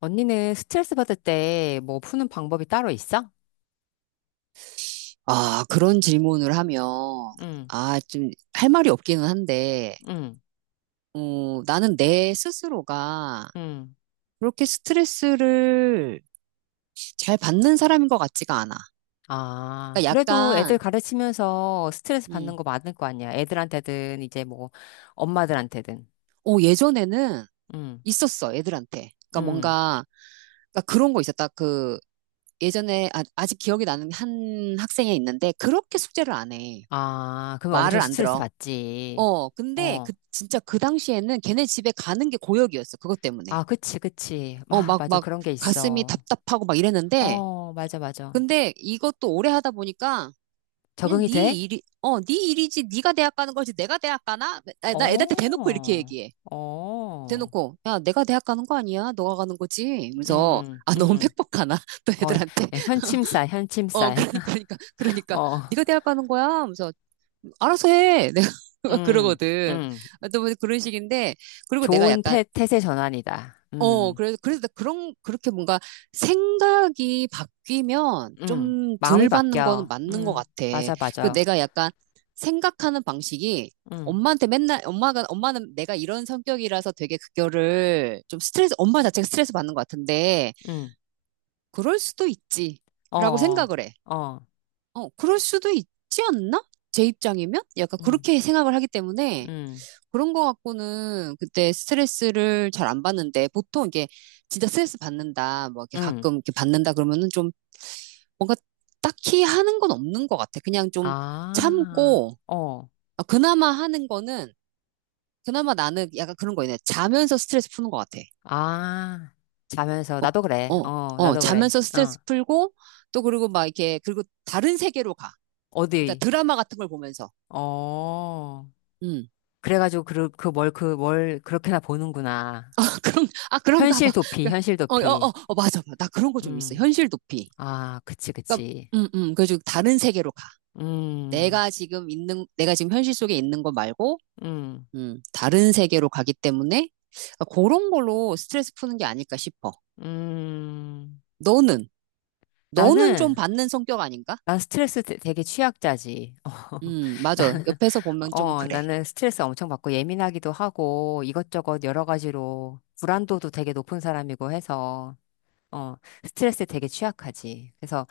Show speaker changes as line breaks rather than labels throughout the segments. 언니는 스트레스 받을 때 뭐 푸는 방법이 따로 있어?
아, 그런 질문을 하면,
응,
아, 좀 할 말이 없기는 한데,
응,
어, 나는 내 스스로가
응.
그렇게 스트레스를 잘 받는 사람인 것 같지가 않아.
아,
그러니까
그래도 애들
약간,
가르치면서 스트레스 받는
음,
거 많을 거 아니야. 애들한테든 이제 뭐 엄마들한테든.
어, 예전에는
응,
있었어, 애들한테. 그러니까
응.
뭔가, 그러니까 그런 거 있었다. 그, 예전에, 아, 아직 기억이 나는 한 학생이 있는데, 그렇게 숙제를 안 해.
아, 그러면 엄청
말을 안
스트레스
들어.
받지.
어, 근데
어.
그, 진짜 그 당시에는 걔네 집에 가는 게 고역이었어, 그것 때문에.
아, 그치, 그치.
어,
와,
막,
맞아.
막,
그런 게
가슴이
있어.
답답하고 막 이랬는데,
어, 맞아, 맞아.
근데 이것도 오래 하다 보니까, 그냥
적응이
네
돼?
일이, 어, 네 일이지, 네가 대학 가는 거지, 내가 대학 가나? 아, 나나 애들한테
어,
대놓고 이렇게 얘기해.
어.
대놓고, 야, 내가 대학 가는 거 아니야? 너가 가는 거지? 그래서,
음,
아, 너무
음.
팩폭하나? 또
어,
애들한테.
현침살,
어,
현침살.
그러니까, 그러니까, 그러니까,
어.
네가 대학 가는 거야? 그래서, 알아서 해. 내가
음,
그러거든.
음.
또 그런 식인데, 그리고 내가
좋은
약간
태세 전환이다.
어, 그래서, 그래서 그런, 그렇게 뭔가 생각이 바뀌면 좀
마음이
덜 받는 거는
바뀌어.
맞는 것 같아.
맞아,
그
맞아.
내가 약간 생각하는 방식이
음,
엄마한테 맨날, 엄마가, 엄마는 내가 이런 성격이라서 되게 그거를 좀 스트레스, 엄마 자체가 스트레스 받는 것 같은데,
음.
그럴 수도 있지.
어,
라고
어,
생각을 해.
어.
어, 그럴 수도 있지 않나? 제 입장이면? 약간
음,
그렇게 생각을 하기 때문에,
음,
그런 거 갖고는 그때 스트레스를 잘 안 받는데 보통 이게 진짜 스트레스 받는다 뭐 이렇게
음.
가끔 이렇게 받는다 그러면은 좀 뭔가 딱히 하는 건 없는 것 같아. 그냥 좀
아,
참고
어,
아, 그나마 하는 거는 그나마 나는 약간 그런 거 있네. 자면서 스트레스 푸는 것 같아.
아. 자면서,
어,
나도 그래.
어,
어,
어,
나도 그래.
자면서
어,
스트레스 풀고 또 그리고 막 이렇게 그리고 다른 세계로 가. 그러니까
어디?
드라마 같은 걸 보면서.
어.
음.
그래가지고, 그 뭘 그렇게나 보는구나.
아, 그런, 아, 그런가
현실
봐.
도피,
그러니까
현실
어, 어,
도피.
어, 어, 맞아. 맞아. 나 그런 거 좀 있어.
음.
현실 도피.
아, 그치,
그러니까,
그치.
그래서 다른 세계로 가.
음,
내가 지금 있는, 내가 지금 현실 속에 있는 거 말고,
음.
다른 세계로 가기 때문에, 그러니까 그런 걸로 스트레스 푸는 게 아닐까 싶어.
음,
너는, 너는 좀
나는,
받는 성격 아닌가?
난 스트레스 되게 취약자지.
맞아.
나는,
옆에서 보면 좀
어,
그래.
나는 스트레스 엄청 받고 예민하기도 하고 이것저것 여러 가지로 불안도도 되게 높은 사람이고 해서, 어, 스트레스에 되게 취약하지. 그래서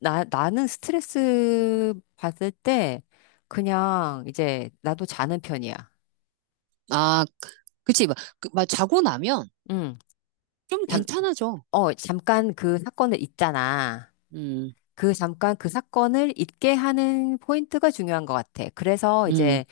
나는 스트레스 받을 때 그냥 이제 나도 자는 편이야.
아, 그치. 막, 그, 막 자고 나면
응,
좀
잠,
괜찮아져.
잠깐 그 사건을 있잖아.
음,
그 잠깐 그 사건을 잊게 하는 포인트가 중요한 것 같아. 그래서
음,
이제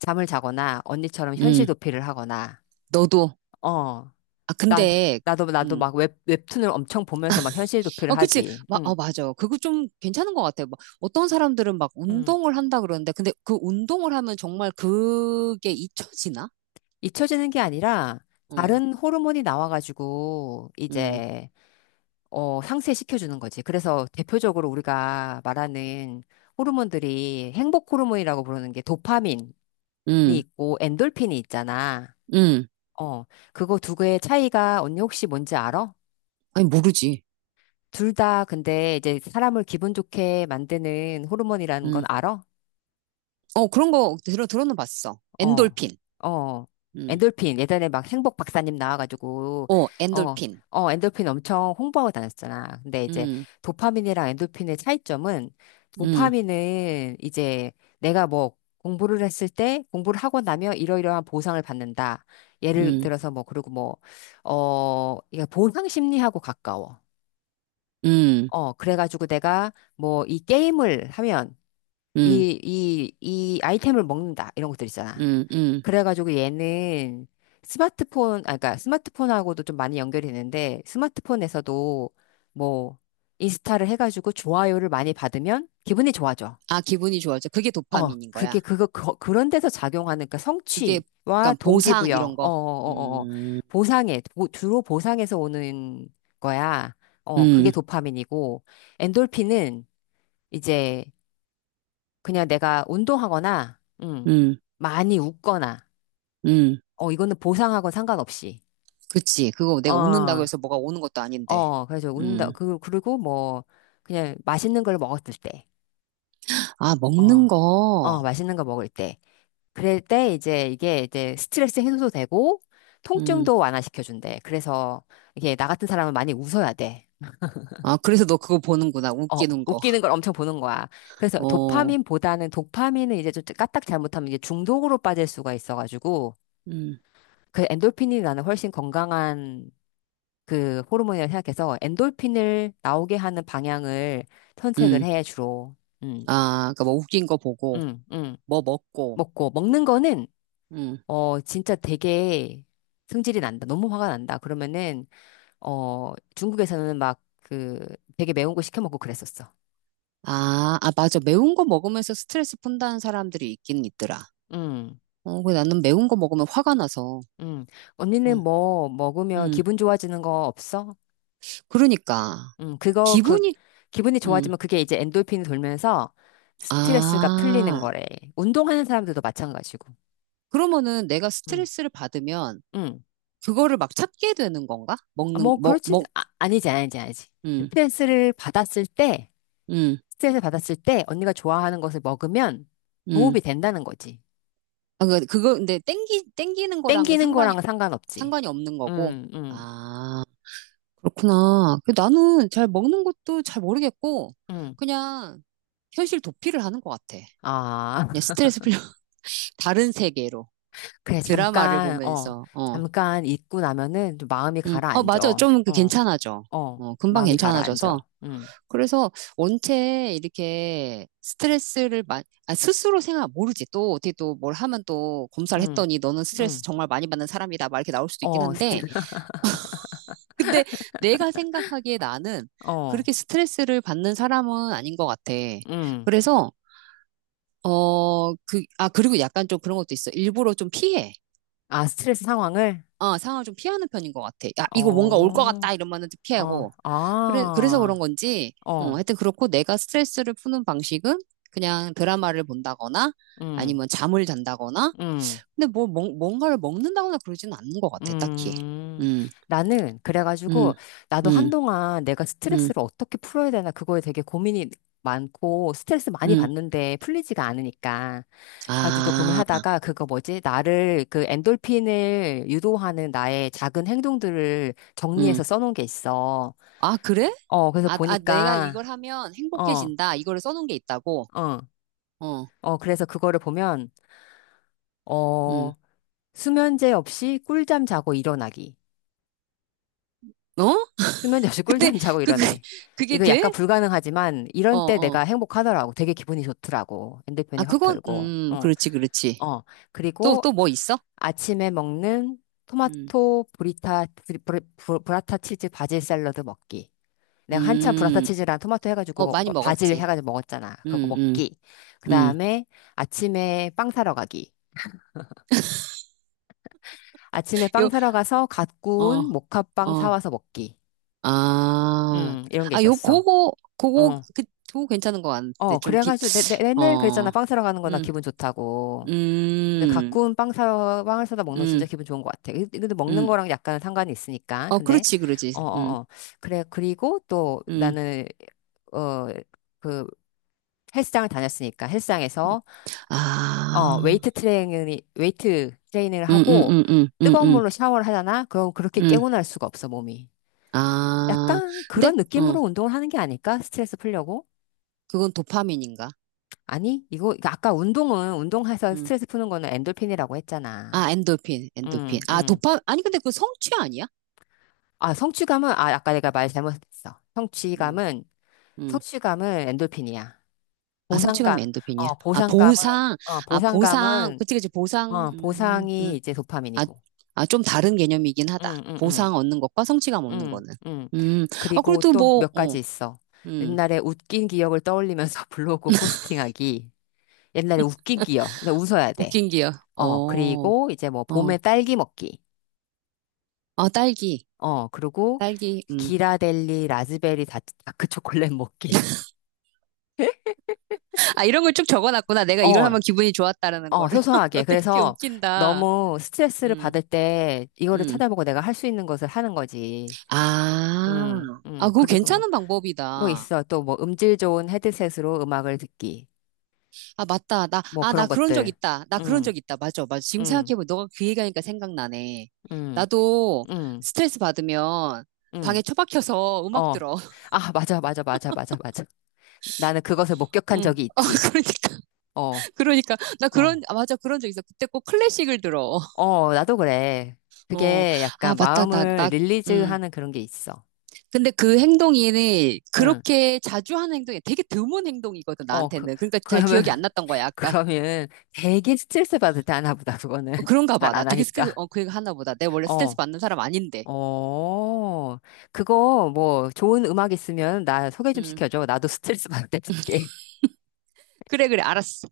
잠을 자거나 언니처럼 현실
음.
도피를 하거나,
너도.
어,
아,
난,
근데,
나도
음.
막 웹툰을 엄청 보면서 막 현실 도피를
어, 그치.
하지.
마,
응,
어, 맞아. 그거 좀 괜찮은 것 같아요. 막 어떤 사람들은 막
응.
운동을 한다 그러는데, 근데 그 운동을 하면 정말 그게 잊혀지나?
잊혀지는 게 아니라
응,
다른 호르몬이 나와가지고
응,
이제, 어, 상쇄시켜주는 거지. 그래서 대표적으로 우리가 말하는 호르몬들이 행복 호르몬이라고 부르는 게 도파민이
응,
있고 엔돌핀이 있잖아.
응.
어, 그거 두 개의 차이가 언니 혹시 뭔지 알아?
아니, 모르지.
둘 다 근데 이제 사람을 기분 좋게 만드는 호르몬이라는 건
응.
알아?
어, 그런 거 들어는 봤어.
어,
엔돌핀.
어,
응.
엔돌핀. 예전에 막 행복 박사님 나와가지고,
어,
어,
엔돌핀.
어, 엔돌핀 엄청 홍보하고 다녔잖아. 근데 이제
응,
도파민이랑 엔돌핀의 차이점은
응,
도파민은 이제 내가 뭐 공부를 했을 때 공부를 하고 나면 이러이러한 보상을 받는다. 예를
응,
들어서 뭐, 그리고 뭐, 어, 이게 보상 심리하고 가까워.
응,
어, 그래가지고 내가 뭐 이 게임을 하면
응,
이 아이템을 먹는다. 이런 것들 있잖아.
응, 응.
그래가지고 얘는 그러니까 스마트폰하고도 좀 많이 연결이 되는데 스마트폰에서도 뭐 인스타를 해가지고 좋아요를 많이 받으면 기분이 좋아져.
아, 기분이 좋아져. 그게
어,
도파민인 거야.
그런 데서 작용하는 그러니까
그게,
성취와
약간 보상, 이런
동기부여, 어, 어,
거.
어, 어,
음,
주로 보상에서 오는 거야. 어, 그게
음,
도파민이고 엔돌핀은 이제 그냥 내가 운동하거나,
음,
많이 웃거나,
음.
어, 이거는 보상하고 상관없이.
그치. 그거 내가 웃는다고
어,
해서 뭐가 오는 것도 아닌데.
어, 그래서 운다,
음.
그, 그리고 뭐, 그냥 맛있는 걸 먹었을 때,
아,
어,
먹는
어,
거.
맛있는 거 먹을 때. 그럴 때 이제 이게 이제 스트레스 해소도 되고,
음.
통증도 완화시켜준대. 그래서 이게 나 같은 사람은 많이 웃어야 돼.
아, 그래서 너 그거 보는구나.
어,
웃기는 거.
웃기는 걸 엄청 보는 거야. 그래서
어.
도파민보다는 도파민은 이제 좀 까딱 잘못하면 이게 중독으로 빠질 수가 있어가지고,
음.
그 엔돌핀이 나는 훨씬 건강한 그 호르몬이라고 생각해서 엔돌핀을 나오게 하는 방향을 선택을
음.
해, 주로. 음,
아, 그니까 뭐 웃긴 거 보고,
음, 음.
뭐 먹고.
먹고. 먹는 거는,
음.
어, 진짜 되게 승질이 난다. 너무 화가 난다. 그러면은, 어, 중국에서는 막 그 되게 매운 거 시켜 먹고 그랬었어.
아, 아, 맞아. 매운 거 먹으면서 스트레스 푼다는 사람들이 있긴 있더라.
음,
어, 근데 나는 매운 거 먹으면 화가 나서.
음. 언니는
어.
뭐 먹으면
음.
기분 좋아지는 거 없어?
그러니까.
음, 그거, 그,
기분이,
기분이
음.
좋아지면 그게 이제 엔돌핀이 돌면서 스트레스가 풀리는
아.
거래. 운동하는 사람들도 마찬가지고.
그러면은 내가
응
스트레스를 받으면
응.
그거를 막 찾게 되는 건가?
아, 뭐, 그렇지. 아, 아니지, 아니지, 아니지.
음,
스트레스를 받았을 때,
음,
스트레스 받았을 때 언니가 좋아하는 것을 먹으면
음.
도움이 된다는 거지.
아, 그, 그거, 근데 땡기는 거랑은
땡기는
상관이,
거랑은 상관없지.
상관이 없는 거고.
응 응
아, 그렇구나. 그 나는 잘 먹는 것도 잘 모르겠고,
응
그냥 현실 도피를 하는 것 같아.
아,
그냥 스트레스 풀려. 다른 세계로.
그래,
드라마를
잠깐, 어,
보면서, 어,
잠깐 잊고 나면은 좀 마음이
어,
가라앉아.
맞아. 좀 그
어,
괜찮아져.
어,
어, 금방
마음이
괜찮아져서.
가라앉아. 음.
그래서 원체 이렇게 스트레스를 마, 아, 스스로 생각, 모르지. 또 어떻게 또 뭘 하면 또 검사를
응,
했더니 너는 스트레스
응.
정말 많이 받는 사람이다. 막 이렇게 나올 수도 있긴
어, 스트,
한데. 근데 내가 생각하기에 나는
어,
그렇게 스트레스를 받는 사람은 아닌 것 같아.
응.
그래서, 어, 그, 아, 그리고 약간 좀 그런 것도 있어. 일부러 좀 피해.
아, 스트레스 상황을?
어, 상황을 좀 피하는 편인 것 같아. 야, 이거 뭔가 올 것
어,
같다 이러면은
어,
피하고. 그래, 그래서 그런
아,
건지, 어,
어,
하여튼 그렇고 내가 스트레스를 푸는 방식은 그냥 드라마를 본다거나
응,
아니면 잠을 잔다거나.
응,
근데 뭐, 뭔가를 먹는다거나 그러지는 않는 것 같아, 딱히.
음.
음, 음,
그래가지고, 나도
음,
한동안 내가
음,
스트레스를 어떻게 풀어야 되나, 그거에 되게 고민이 많고, 스트레스 많이
음.
받는데 풀리지가 않으니까. 가지고
아,
고민하다가, 그거 뭐지? 나를, 그 엔돌핀을 유도하는 나의 작은 행동들을
음.
정리해서 써놓은 게 있어.
아, 그래?
어, 그래서
아, 아, 내가 이걸
보니까,
하면
어,
행복해진다. 이거를 써놓은 게 있다고.
어,
어,
어, 그래서 그거를 보면,
음.
어, 수면제 없이 꿀잠 자고 일어나기.
어?
수면제 없이
근데
꿀잠 자고
그, 그,
일어나기.
그게
이거
돼?
약간 불가능하지만,
어,
이런 때 내가
어.
행복하더라고. 되게 기분이 좋더라고. 핸드폰이
아,
확
그건,
덜고, 어,
그렇지, 그렇지.
어.
또,
그리고
또 뭐 있어?
아침에 먹는
음,
토마토 브라타 치즈 바질 샐러드 먹기. 내가 한참 브라타
음,
치즈랑 토마토
어,
해가지고
많이
뭐 바질
먹었지.
해가지고 먹었잖아. 그거
음, 음,
먹기. 그
음.
다음에 아침에 빵 사러 가기. 아침에 빵
요,
사러 가서 갓
어,
구운 모카빵
어,
사와서 먹기.
아,
이런 게
아, 요,
있었어.
그거, 그거,
어,
그, 그거 괜찮은 거 같은데,
어,
좀 비,
그래가지고 맨날
어,
그랬잖아. 빵 사러 가는 거나
음,
기분 좋다고. 근데 갓
음,
구운 빵을 사다 먹는 거 진짜
음,
기분 좋은 것 같아. 이- 근데 먹는
음.
거랑 약간 상관이 있으니까.
어,
근데,
그렇지, 그렇지.
어, 어, 어. 그래, 그리고 또
음.
나는, 어, 그 헬스장을 다녔으니까 헬스장에서 어,
아,
웨이트 트레이닝을
음, 음,
하고
음, 음, 음,
뜨거운
음,
물로 샤워를 하잖아? 그럼 그렇게
음.
깨고날 수가 없어, 몸이.
아,
약간
근데,
그런
어,
느낌으로 운동을 하는 게 아닐까? 스트레스 풀려고?
그건 도파민인가?
아니, 이거 아까 운동해서
음.
스트레스 푸는 거는 엔돌핀이라고 했잖아.
아, 엔도핀, 엔도핀.
응,
아,
응.
도파, 아니, 근데 그 성취 아니야?
아, 성취감은, 아, 아까 내가 말 잘못했어.
음,
성취감은,
음.
성취감은 엔돌핀이야.
아, 성취감이
보상감,
엔도핀이야.
어,
아,
보상감은,
보상,
어,
아, 보상.
보상감은,
그치, 그치, 보상.
어, 보상이 이제
아,
도파민이고.
아, 좀 다른 개념이긴 하다.
응, 응, 응.
보상 얻는 것과 성취감 얻는
응,
거는.
응.
음, 아,
그리고
그래도
또
뭐,
몇
어,
가지 있어.
음,
옛날에 웃긴 기억을 떠올리면서 블로그 포스팅하기. 옛날에 웃긴 기억. 근데 웃어야 돼.
웃긴 기요. 어,
어, 그리고 이제 뭐
어.
봄에 딸기 먹기.
아, 딸기,
어, 그리고
딸기,
기라델리 라즈베리 다크 초콜릿 먹기.
아, 이런 걸 쭉 적어놨구나. 내가 이걸
어,
하면 기분이 좋았다라는
어,
거를. 너
소소하게.
되게
그래서
웃긴다.
너무 스트레스를
음,
받을 때 이거를
음.
찾아보고 내가 할 수 있는 것을 하는 거지.
아, 아, 그거
그리고 뭐,
괜찮은
뭐
방법이다.
있어. 또 뭐 음질 좋은 헤드셋으로 음악을 듣기.
아, 맞다.
뭐
아,
그런
나 그런 적
것들.
있다. 나 그런
응,
적 있다. 맞아, 맞아. 지금
응,
생각해보면 너가 그 얘기하니까 생각나네.
응,
나도
응,
스트레스 받으면 방에
응.
처박혀서 음악
어.
들어.
아, 맞아, 맞아, 맞아, 맞아, 맞아. 나는 그것을 목격한
응.
적이
아,
있지.
그러니까,
어,
그러니까. 나 그런,
어.
아, 맞아. 그런 적 있어. 그때 꼭 클래식을 들어.
어, 나도 그래.
어.
그게
아,
약간
맞다. 나,
마음을
나, 음.
릴리즈하는 그런 게 있어.
근데 그 행동이
응.
그렇게 자주 하는 행동이 되게 드문 행동이거든,
어, 그,
나한테는. 그러니까 잘
그러면,
기억이 안 났던 거야, 아까.
그러면 되게 스트레스 받을 때 하나 보다, 그거는.
어, 그런가
잘
봐. 나
안
되게 스트레스,
하니까.
어, 그 얘기 하나 보다. 내가 원래 스트레스
어.
받는 사람 아닌데.
어, 그거 뭐 좋은 음악 있으면 나 소개 좀
음.
시켜줘. 나도 스트레스 받을 때 듣게.
그래, 그래, 알았어.